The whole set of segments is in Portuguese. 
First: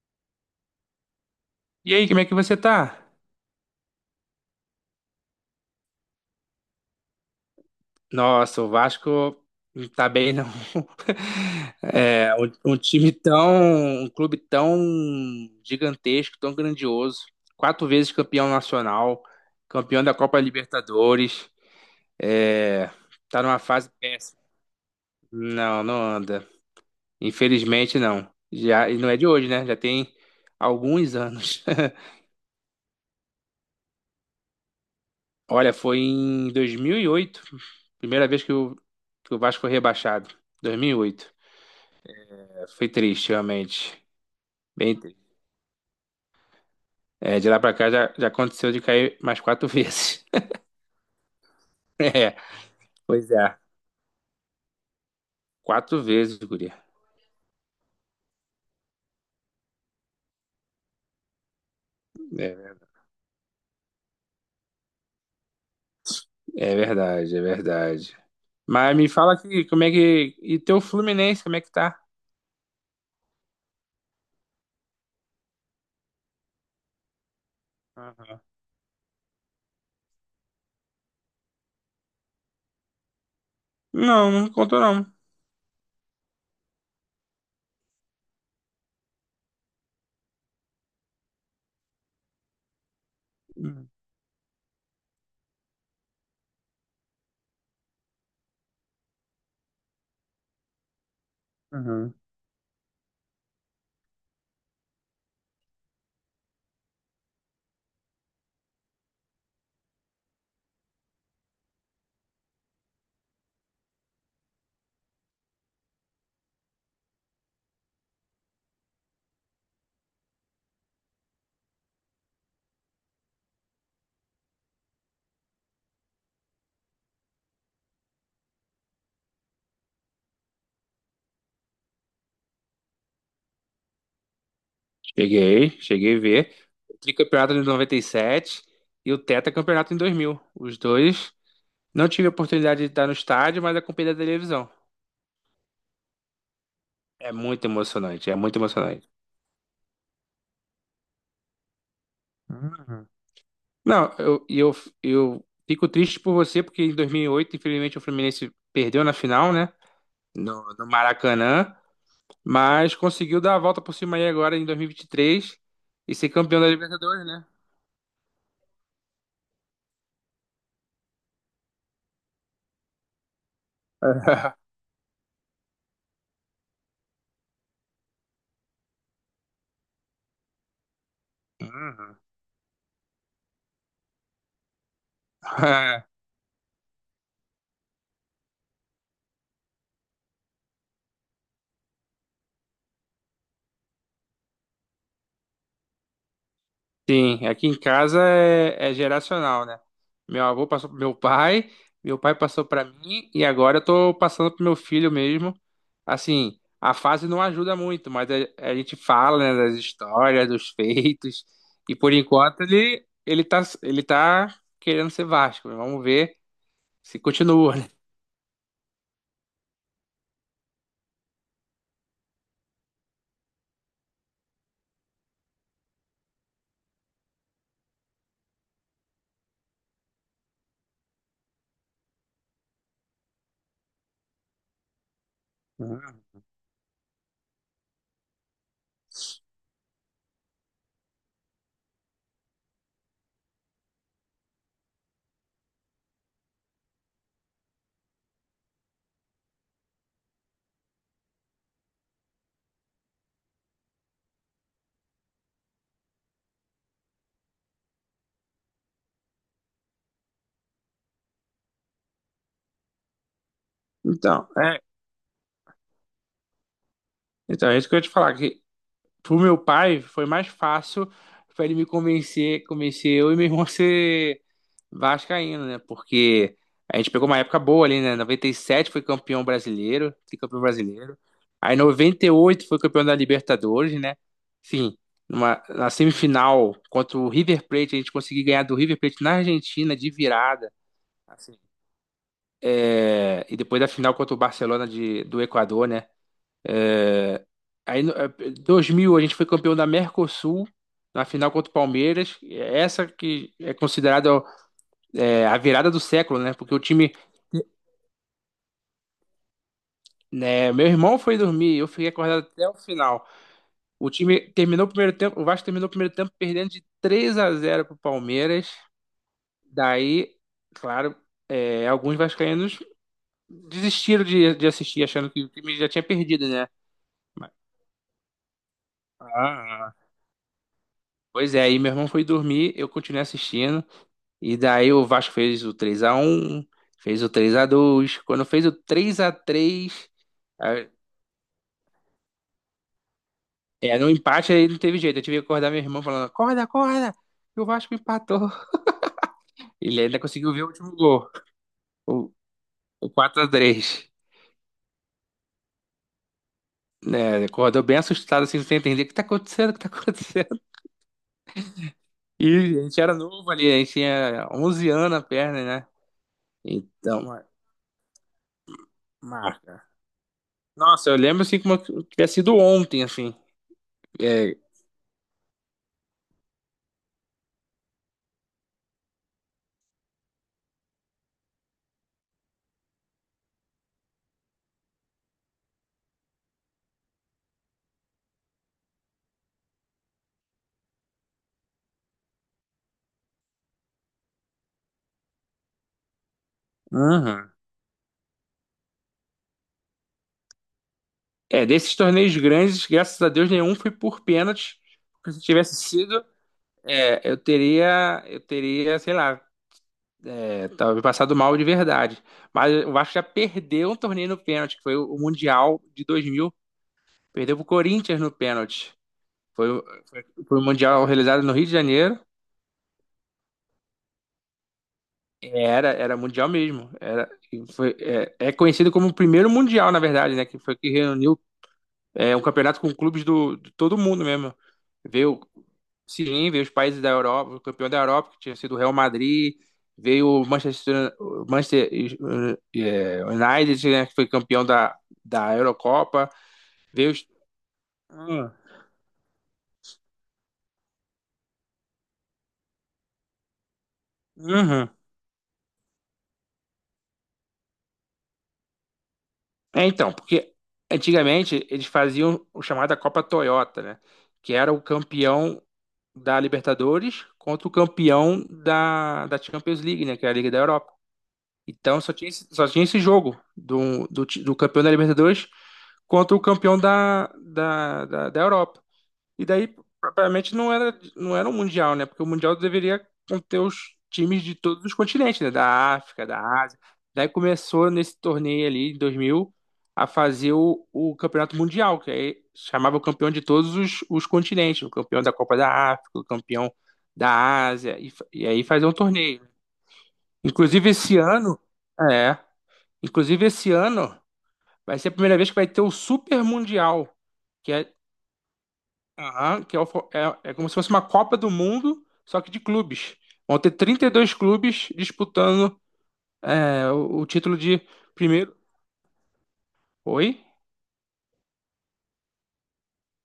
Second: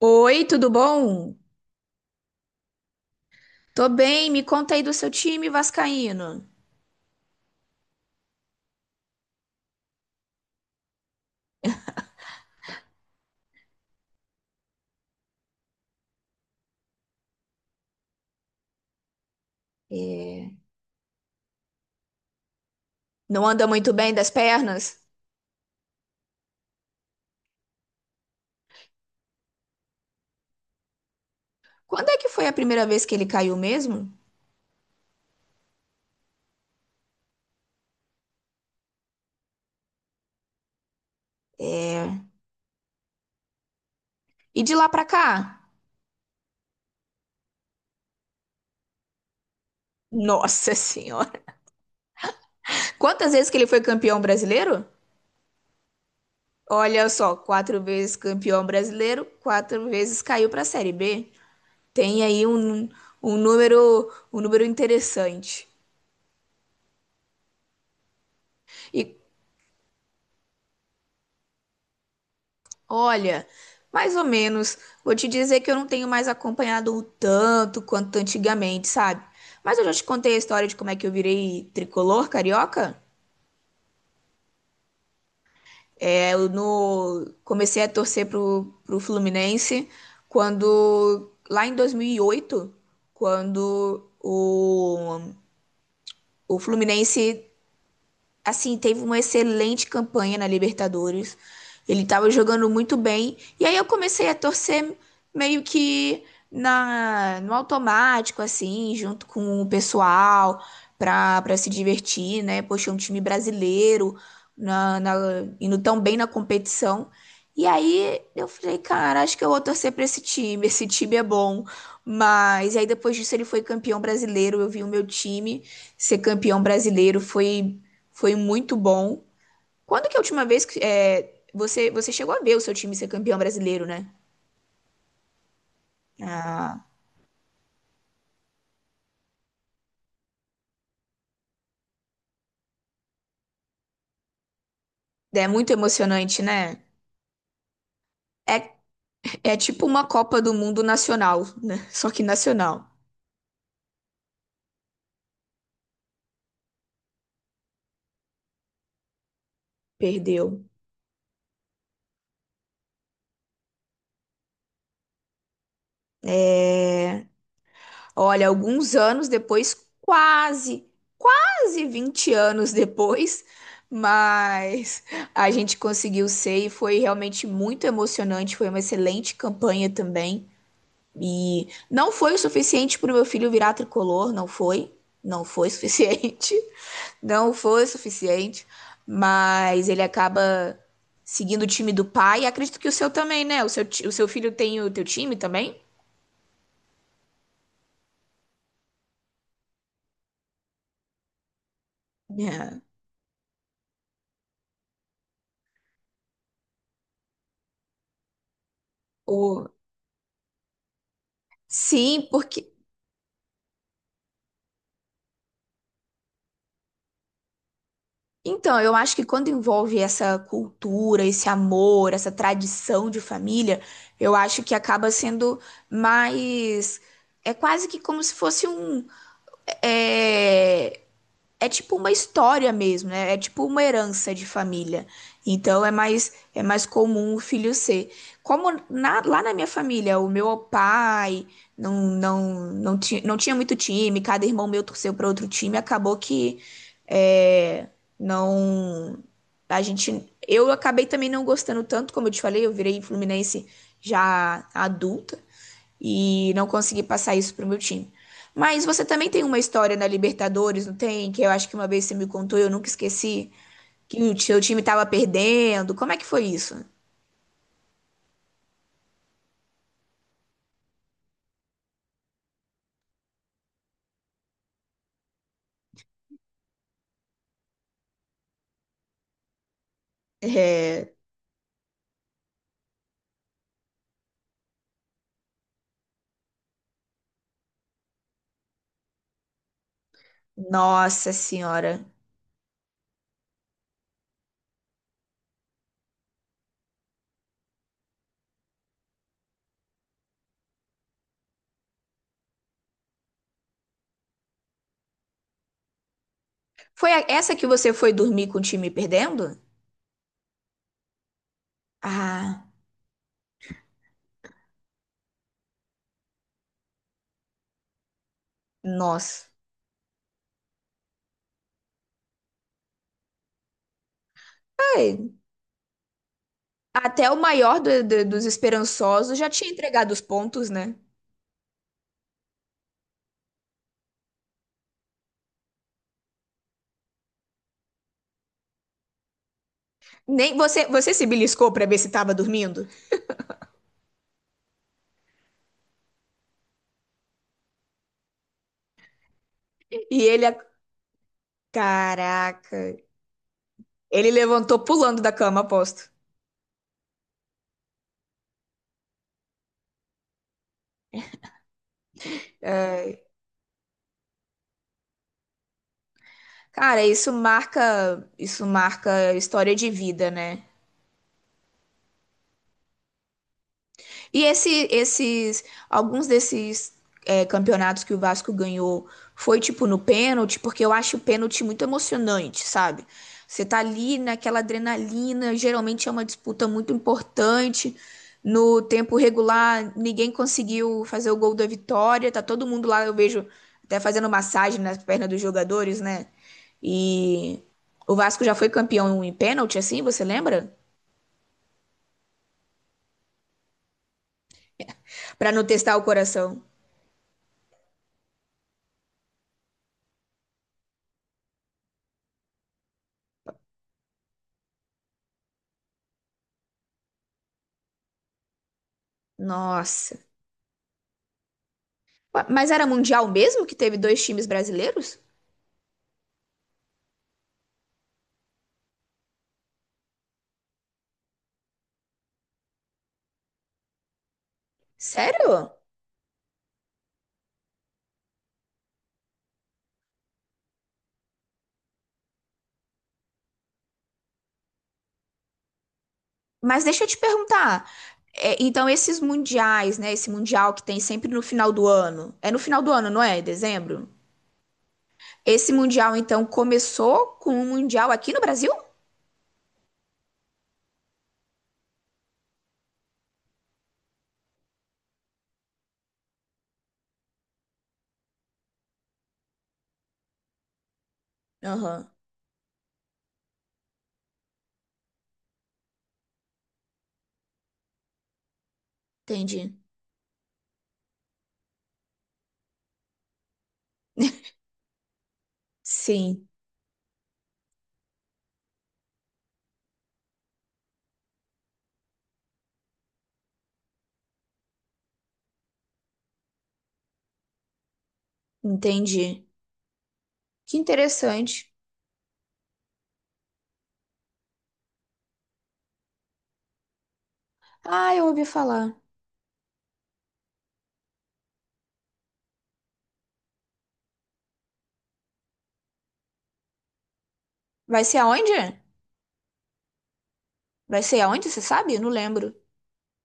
Oi, tudo bom? E aí, como é que você tá? Tô bem, me conta aí do seu time vascaíno. Nossa, o Vasco não tá bem, não. É, um time tão, um clube tão gigantesco, tão grandioso. Quatro vezes campeão nacional, campeão da Copa É. Libertadores. É, tá Não numa anda fase muito bem das péssima. pernas? Não, não anda. Infelizmente, não. Já, e não é de hoje, né? Já tem alguns anos. Quando é que foi a primeira vez que ele caiu mesmo? Olha, foi em 2008, primeira vez que o Vasco foi rebaixado. 2008. É. Foi triste, realmente. E de lá Bem pra triste. cá? É, de lá pra cá já aconteceu de cair mais quatro vezes. Nossa Senhora! É, pois Quantas vezes que é. ele foi campeão brasileiro? Quatro vezes, guria. Olha só, quatro vezes campeão brasileiro, quatro vezes caiu pra Série B. Tem aí É, um número interessante. é verdade, é verdade. Mas me E fala aqui, como é que. E teu Fluminense, como é que tá? olha, mais ou menos. Vou te dizer que eu não tenho mais acompanhado o tanto quanto Aham. antigamente, sabe? Mas eu já te contei a história de como é que eu virei tricolor carioca. Não, não contou não. É, eu no... comecei a torcer pro Fluminense quando, lá em 2008, Uhum. quando o Fluminense, assim, teve uma excelente campanha na Libertadores. Ele Uhum. estava jogando muito bem. E aí eu comecei a torcer meio que no automático, assim, junto com o pessoal, pra se divertir, né? Poxa, é um time brasileiro, na, na, indo tão bem na competição. E aí eu falei, cara, acho que eu vou torcer pra esse time é bom. Mas aí depois disso ele foi campeão brasileiro, eu vi o meu time ser campeão brasileiro, foi muito bom. Quando que é a última vez você chegou a ver o seu time ser campeão brasileiro, né? Cheguei, cheguei a ver. Ah, O tricampeonato de 97 e sete e o tetracampeonato em 2000. Os dois. Não tive a oportunidade de estar no estádio, mas acompanhei da televisão. é muito emocionante, né? É muito emocionante, é muito É, emocionante. é tipo uma Copa do Mundo nacional, né? Só que nacional. Não, eu fico triste por você, porque em 2008, infelizmente, o Fluminense perdeu na final, né? Perdeu. No Maracanã, mas conseguiu dar a volta por cima aí agora em 2023 e 23 e ser campeão da Libertadores, né? Olha, alguns anos depois, quase, quase 20 anos depois, mas a gente conseguiu ser e foi realmente muito emocionante. Foi uma excelente campanha também. E não Uhum. foi o suficiente para o meu filho virar tricolor, não foi. Não foi suficiente. Não foi suficiente. Mas ele acaba seguindo o time do pai. E acredito que o seu também, né? O seu, ti- o seu filho tem o teu time também? Sim, aqui em casa é geracional, né? Meu avô passou pro meu pai passou É. pra mim e agora eu tô passando pro meu filho mesmo. Assim, a fase não ajuda muito, mas a gente fala, né, O... das histórias, dos feitos e por Sim, enquanto porque. ele tá querendo ser Vasco. Vamos ver se continua, né? Então, eu acho que quando envolve essa cultura, esse amor, essa tradição de família, eu acho que acaba sendo mais. É quase que como se fosse um. É... é tipo uma história mesmo, né? É tipo uma herança de família. Então é Uhum. mais comum o filho ser. Como na- lá na minha família, o meu pai não tinha muito time, cada irmão meu torceu para outro time, acabou que é, não. A gente, eu acabei também não gostando tanto, como eu te falei, eu virei Fluminense já adulta e não consegui passar isso pro meu time. Mas você também tem uma história na Libertadores, não tem? Que eu acho que uma vez você me contou, e eu nunca esqueci, que o Então, seu time é, tava perdendo. Como é que foi isso? então é isso que eu ia te falar que pro meu pai foi mais fácil para ele me convencer, convencer eu e meu irmão a ser vascaíno, né? Porque a gente pegou uma época boa ali, né? 97 foi campeão brasileiro, tricampeão É, brasileiro. Aí 98 foi campeão da Libertadores, né? Enfim, na semifinal contra o River Plate, a gente conseguiu ganhar do River Plate na Argentina de virada, nossa assim. senhora. É, e depois da final contra o Barcelona do Equador, né? É, aí, 2000, a gente foi campeão da Mercosul, na final contra o Palmeiras. Essa que é considerada a virada do século, né? Porque o Foi time, a- essa que você foi dormir com o time perdendo? né, meu irmão foi dormir, eu fiquei acordado até Ah, o final. O time terminou o primeiro tempo, o Vasco terminou o primeiro tempo perdendo de três a 0 pro Palmeiras. nossa. Daí, claro, alguns vascaínos desistiram de assistir, achando Ai, que o time já tinha perdido, né? até o Mas- maior dos ah, esperançosos já tinha ah. ah. entregado os pontos, né? Pois é, aí meu irmão foi dormir, eu continuei assistindo. E daí o Vasco fez o 3-1, fez o 3-2. Quando fez o 3-3, Nem você, a- você se beliscou pra ver se tava dormindo? No empate aí não teve jeito. Eu tive que acordar meu irmão falando: acorda, acorda, que o Vasco empatou. Ele ainda E ele, conseguiu ver o último gol, o, caraca, o 4x3. ele levantou pulando da cama, aposto. Né, acordou bem assustado, assim, sem entender o que tá acontecendo, o que tá acontecendo. E a gente era novo ali, a gente tinha 11 anos na perna, né? Cara, Então, isso marca história marca. de vida, né? Nossa, eu lembro assim como tivesse sido ontem, assim. E É, alguns desses campeonatos que o Vasco ganhou foi tipo no pênalti, porque eu acho o pênalti muito emocionante, sabe? Você tá ali naquela adrenalina, geralmente é uma disputa muito importante. No tempo regular, ninguém conseguiu fazer o gol da vitória, tá todo mundo lá, eu vejo até fazendo massagem nas pernas dos jogadores, né? uhum. E o Vasco já foi campeão em pênalti, assim, você lembra? É, desses torneios grandes, graças a Deus, nenhum foi por pênalti. Porque se Pra não tivesse testar o sido, coração. Eu teria, sei lá, talvez passado mal de verdade. Mas o Vasco já perdeu um torneio no pênalti, que foi o Mundial de 2000. Perdeu pro Corinthians no pênalti. Foi, o- Nossa. foi, foi o Mundial realizado no Rio de Janeiro. Ué, mas era mundial mesmo que teve dois times brasileiros? É, Era Mundial mesmo. Era, e foi, é conhecido como o primeiro Mundial, na verdade, né? Que foi que reuniu um campeonato com clubes de todo mundo mesmo. Veio Sério? Sim, veio os países da Europa, o campeão da Europa, que tinha sido o Real Madrid, veio o Manchester eh, United, né, que foi campeão da Eurocopa, Mas deixa eu veio te os... perguntar. Ah, É, então, esses mundiais, né? Esse mundial que tem sempre no final do ano. É no final do ano, não é? Em dezembro? uhum. Esse mundial, então, começou com um mundial aqui no Brasil? É, então, porque antigamente eles faziam o chamada Copa Toyota, né, que era o campeão da Libertadores contra o campeão da Champions League, né, que é a Liga da Europa. Então Aham, só tinha, só tinha esse jogo do campeão da Libertadores contra o campeão da Europa. E entendi. daí, propriamente, não era um Mundial, né? Porque o Mundial deveria conter os times de todos os continentes, né? Da África, da Sim, Ásia. Daí começou nesse torneio ali, em 2000, a fazer o Campeonato Mundial, que aí chamava o campeão de todos os continentes, o campeão da Copa da África, o campeão da Ásia, e, e aí fazer um torneio. entendi. Que Inclusive, esse ano. interessante. É. Inclusive, esse ano vai ser a primeira vez que vai ter o Super Mundial, que é, Ah, eu ouvi falar. aham, que é, é como se fosse uma Copa do Mundo, só que de clubes. Vão ter 32 clubes disputando o título de Vai ser primeiro. aonde? Oi? Vai ser aonde, você sabe? Eu não lembro.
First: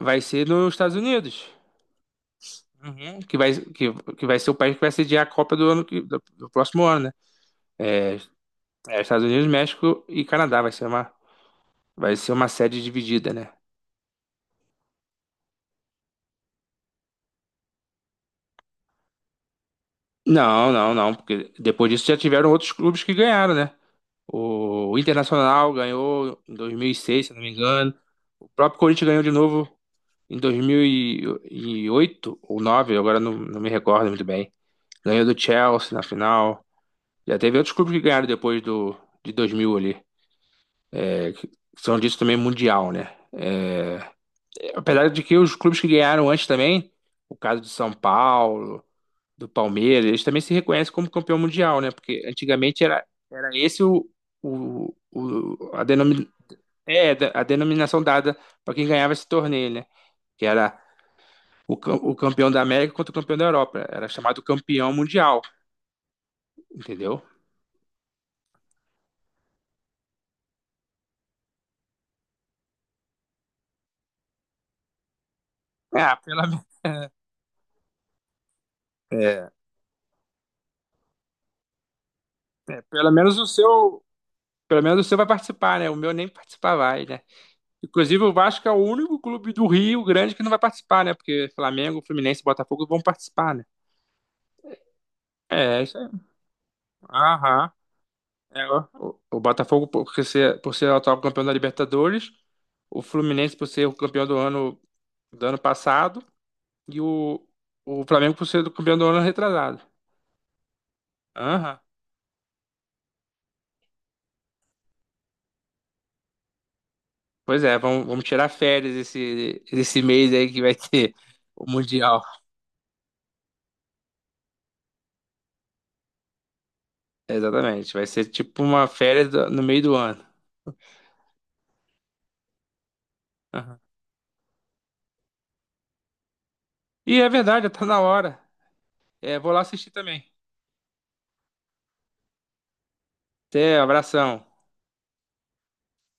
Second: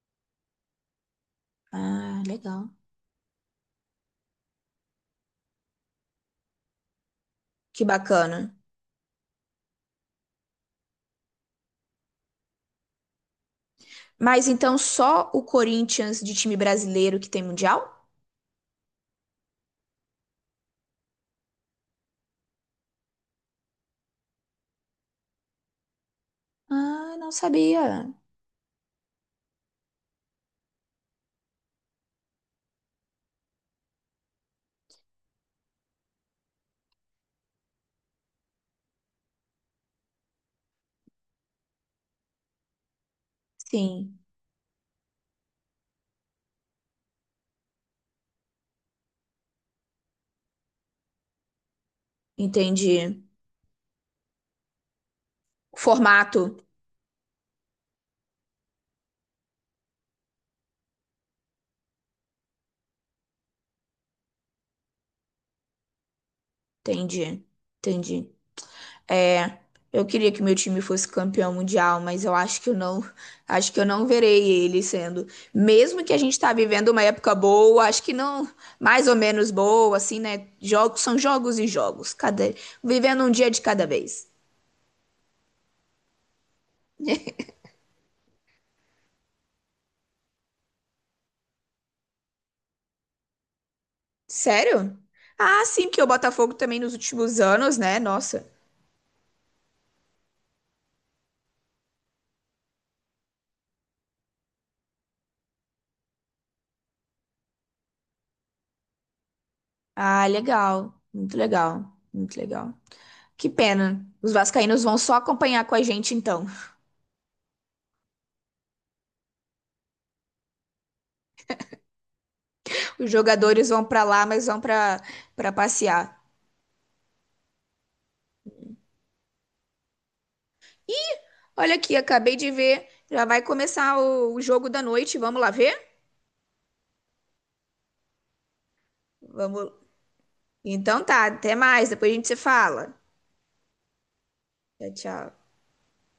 Vai ser nos Estados Unidos. Ah, legal. Uhum. Que vai ser o país que vai sediar a Copa do ano do próximo ano, né? Que É, bacana. é Estados Unidos, México e Canadá. Vai ser uma sede dividida, né? Mas então só o Corinthians de time brasileiro que tem mundial? Não, não, não, porque depois disso já tiveram outros clubes que ganharam, né? O Internacional ganhou em Ah, 2006, não se não me engano. sabia. O próprio Corinthians ganhou de novo em 2008 ou 2009, agora não me recordo muito bem. Ganhou do Chelsea na final. Já teve outros clubes que ganharam depois de 2000 ali. É, que são disso também mundial, né? É, Sim, apesar de que os clubes que ganharam antes também, o caso de São Paulo, do Palmeiras, eles também se reconhecem como campeão mundial, né? Porque antigamente era, entendi. era esse o, o- a denom- Formato, a denominação dada para quem ganhava esse torneio, né? Que era o campeão da América contra o campeão da Europa. Era chamado campeão mundial, entendeu? entendi, entendi. É, eu queria que meu time fosse campeão mundial, mas eu acho que eu não, acho que eu não verei ele sendo. Mesmo que É, a gente tá vivendo uma época boa, acho que não, mais ou É. menos boa, assim, né? Jogos são jogos e jogos, cada, é, pelo vivendo um menos o dia de cada seu, vez. pelo menos o seu vai participar, né? O meu nem participar vai, né? Inclusive o Vasco é o único clube do Rio Grande que não vai participar, né? Porque Flamengo, Fluminense e Botafogo vão participar, né? Sério? Ah, É, é sim, isso porque o aí. Botafogo também nos últimos Aham. anos, né? Nossa. É, ó. o Botafogo por ser o atual campeão da Libertadores, o Fluminense por ser o campeão do ano, do ano passado. E o Flamengo por ser do campeão do ano retrasado. Ah, legal. Muito Aham. legal. Muito legal. Que pena. Os vascaínos vão só acompanhar com a gente, então. Pois é, vamos tirar férias esse mês aí que vai ter o Mundial. Os jogadores vão pra lá, mas vão pra para passear. Exatamente, vai ser tipo uma férias no meio do ano. Olha aqui, acabei de ver. Já vai Aham. começar o jogo da noite. Vamos lá ver? E é verdade, tá na hora. É, vou lá Vamos. assistir também. Então tá, até mais. Depois a gente se fala. Até, abração. Tchau, tchau.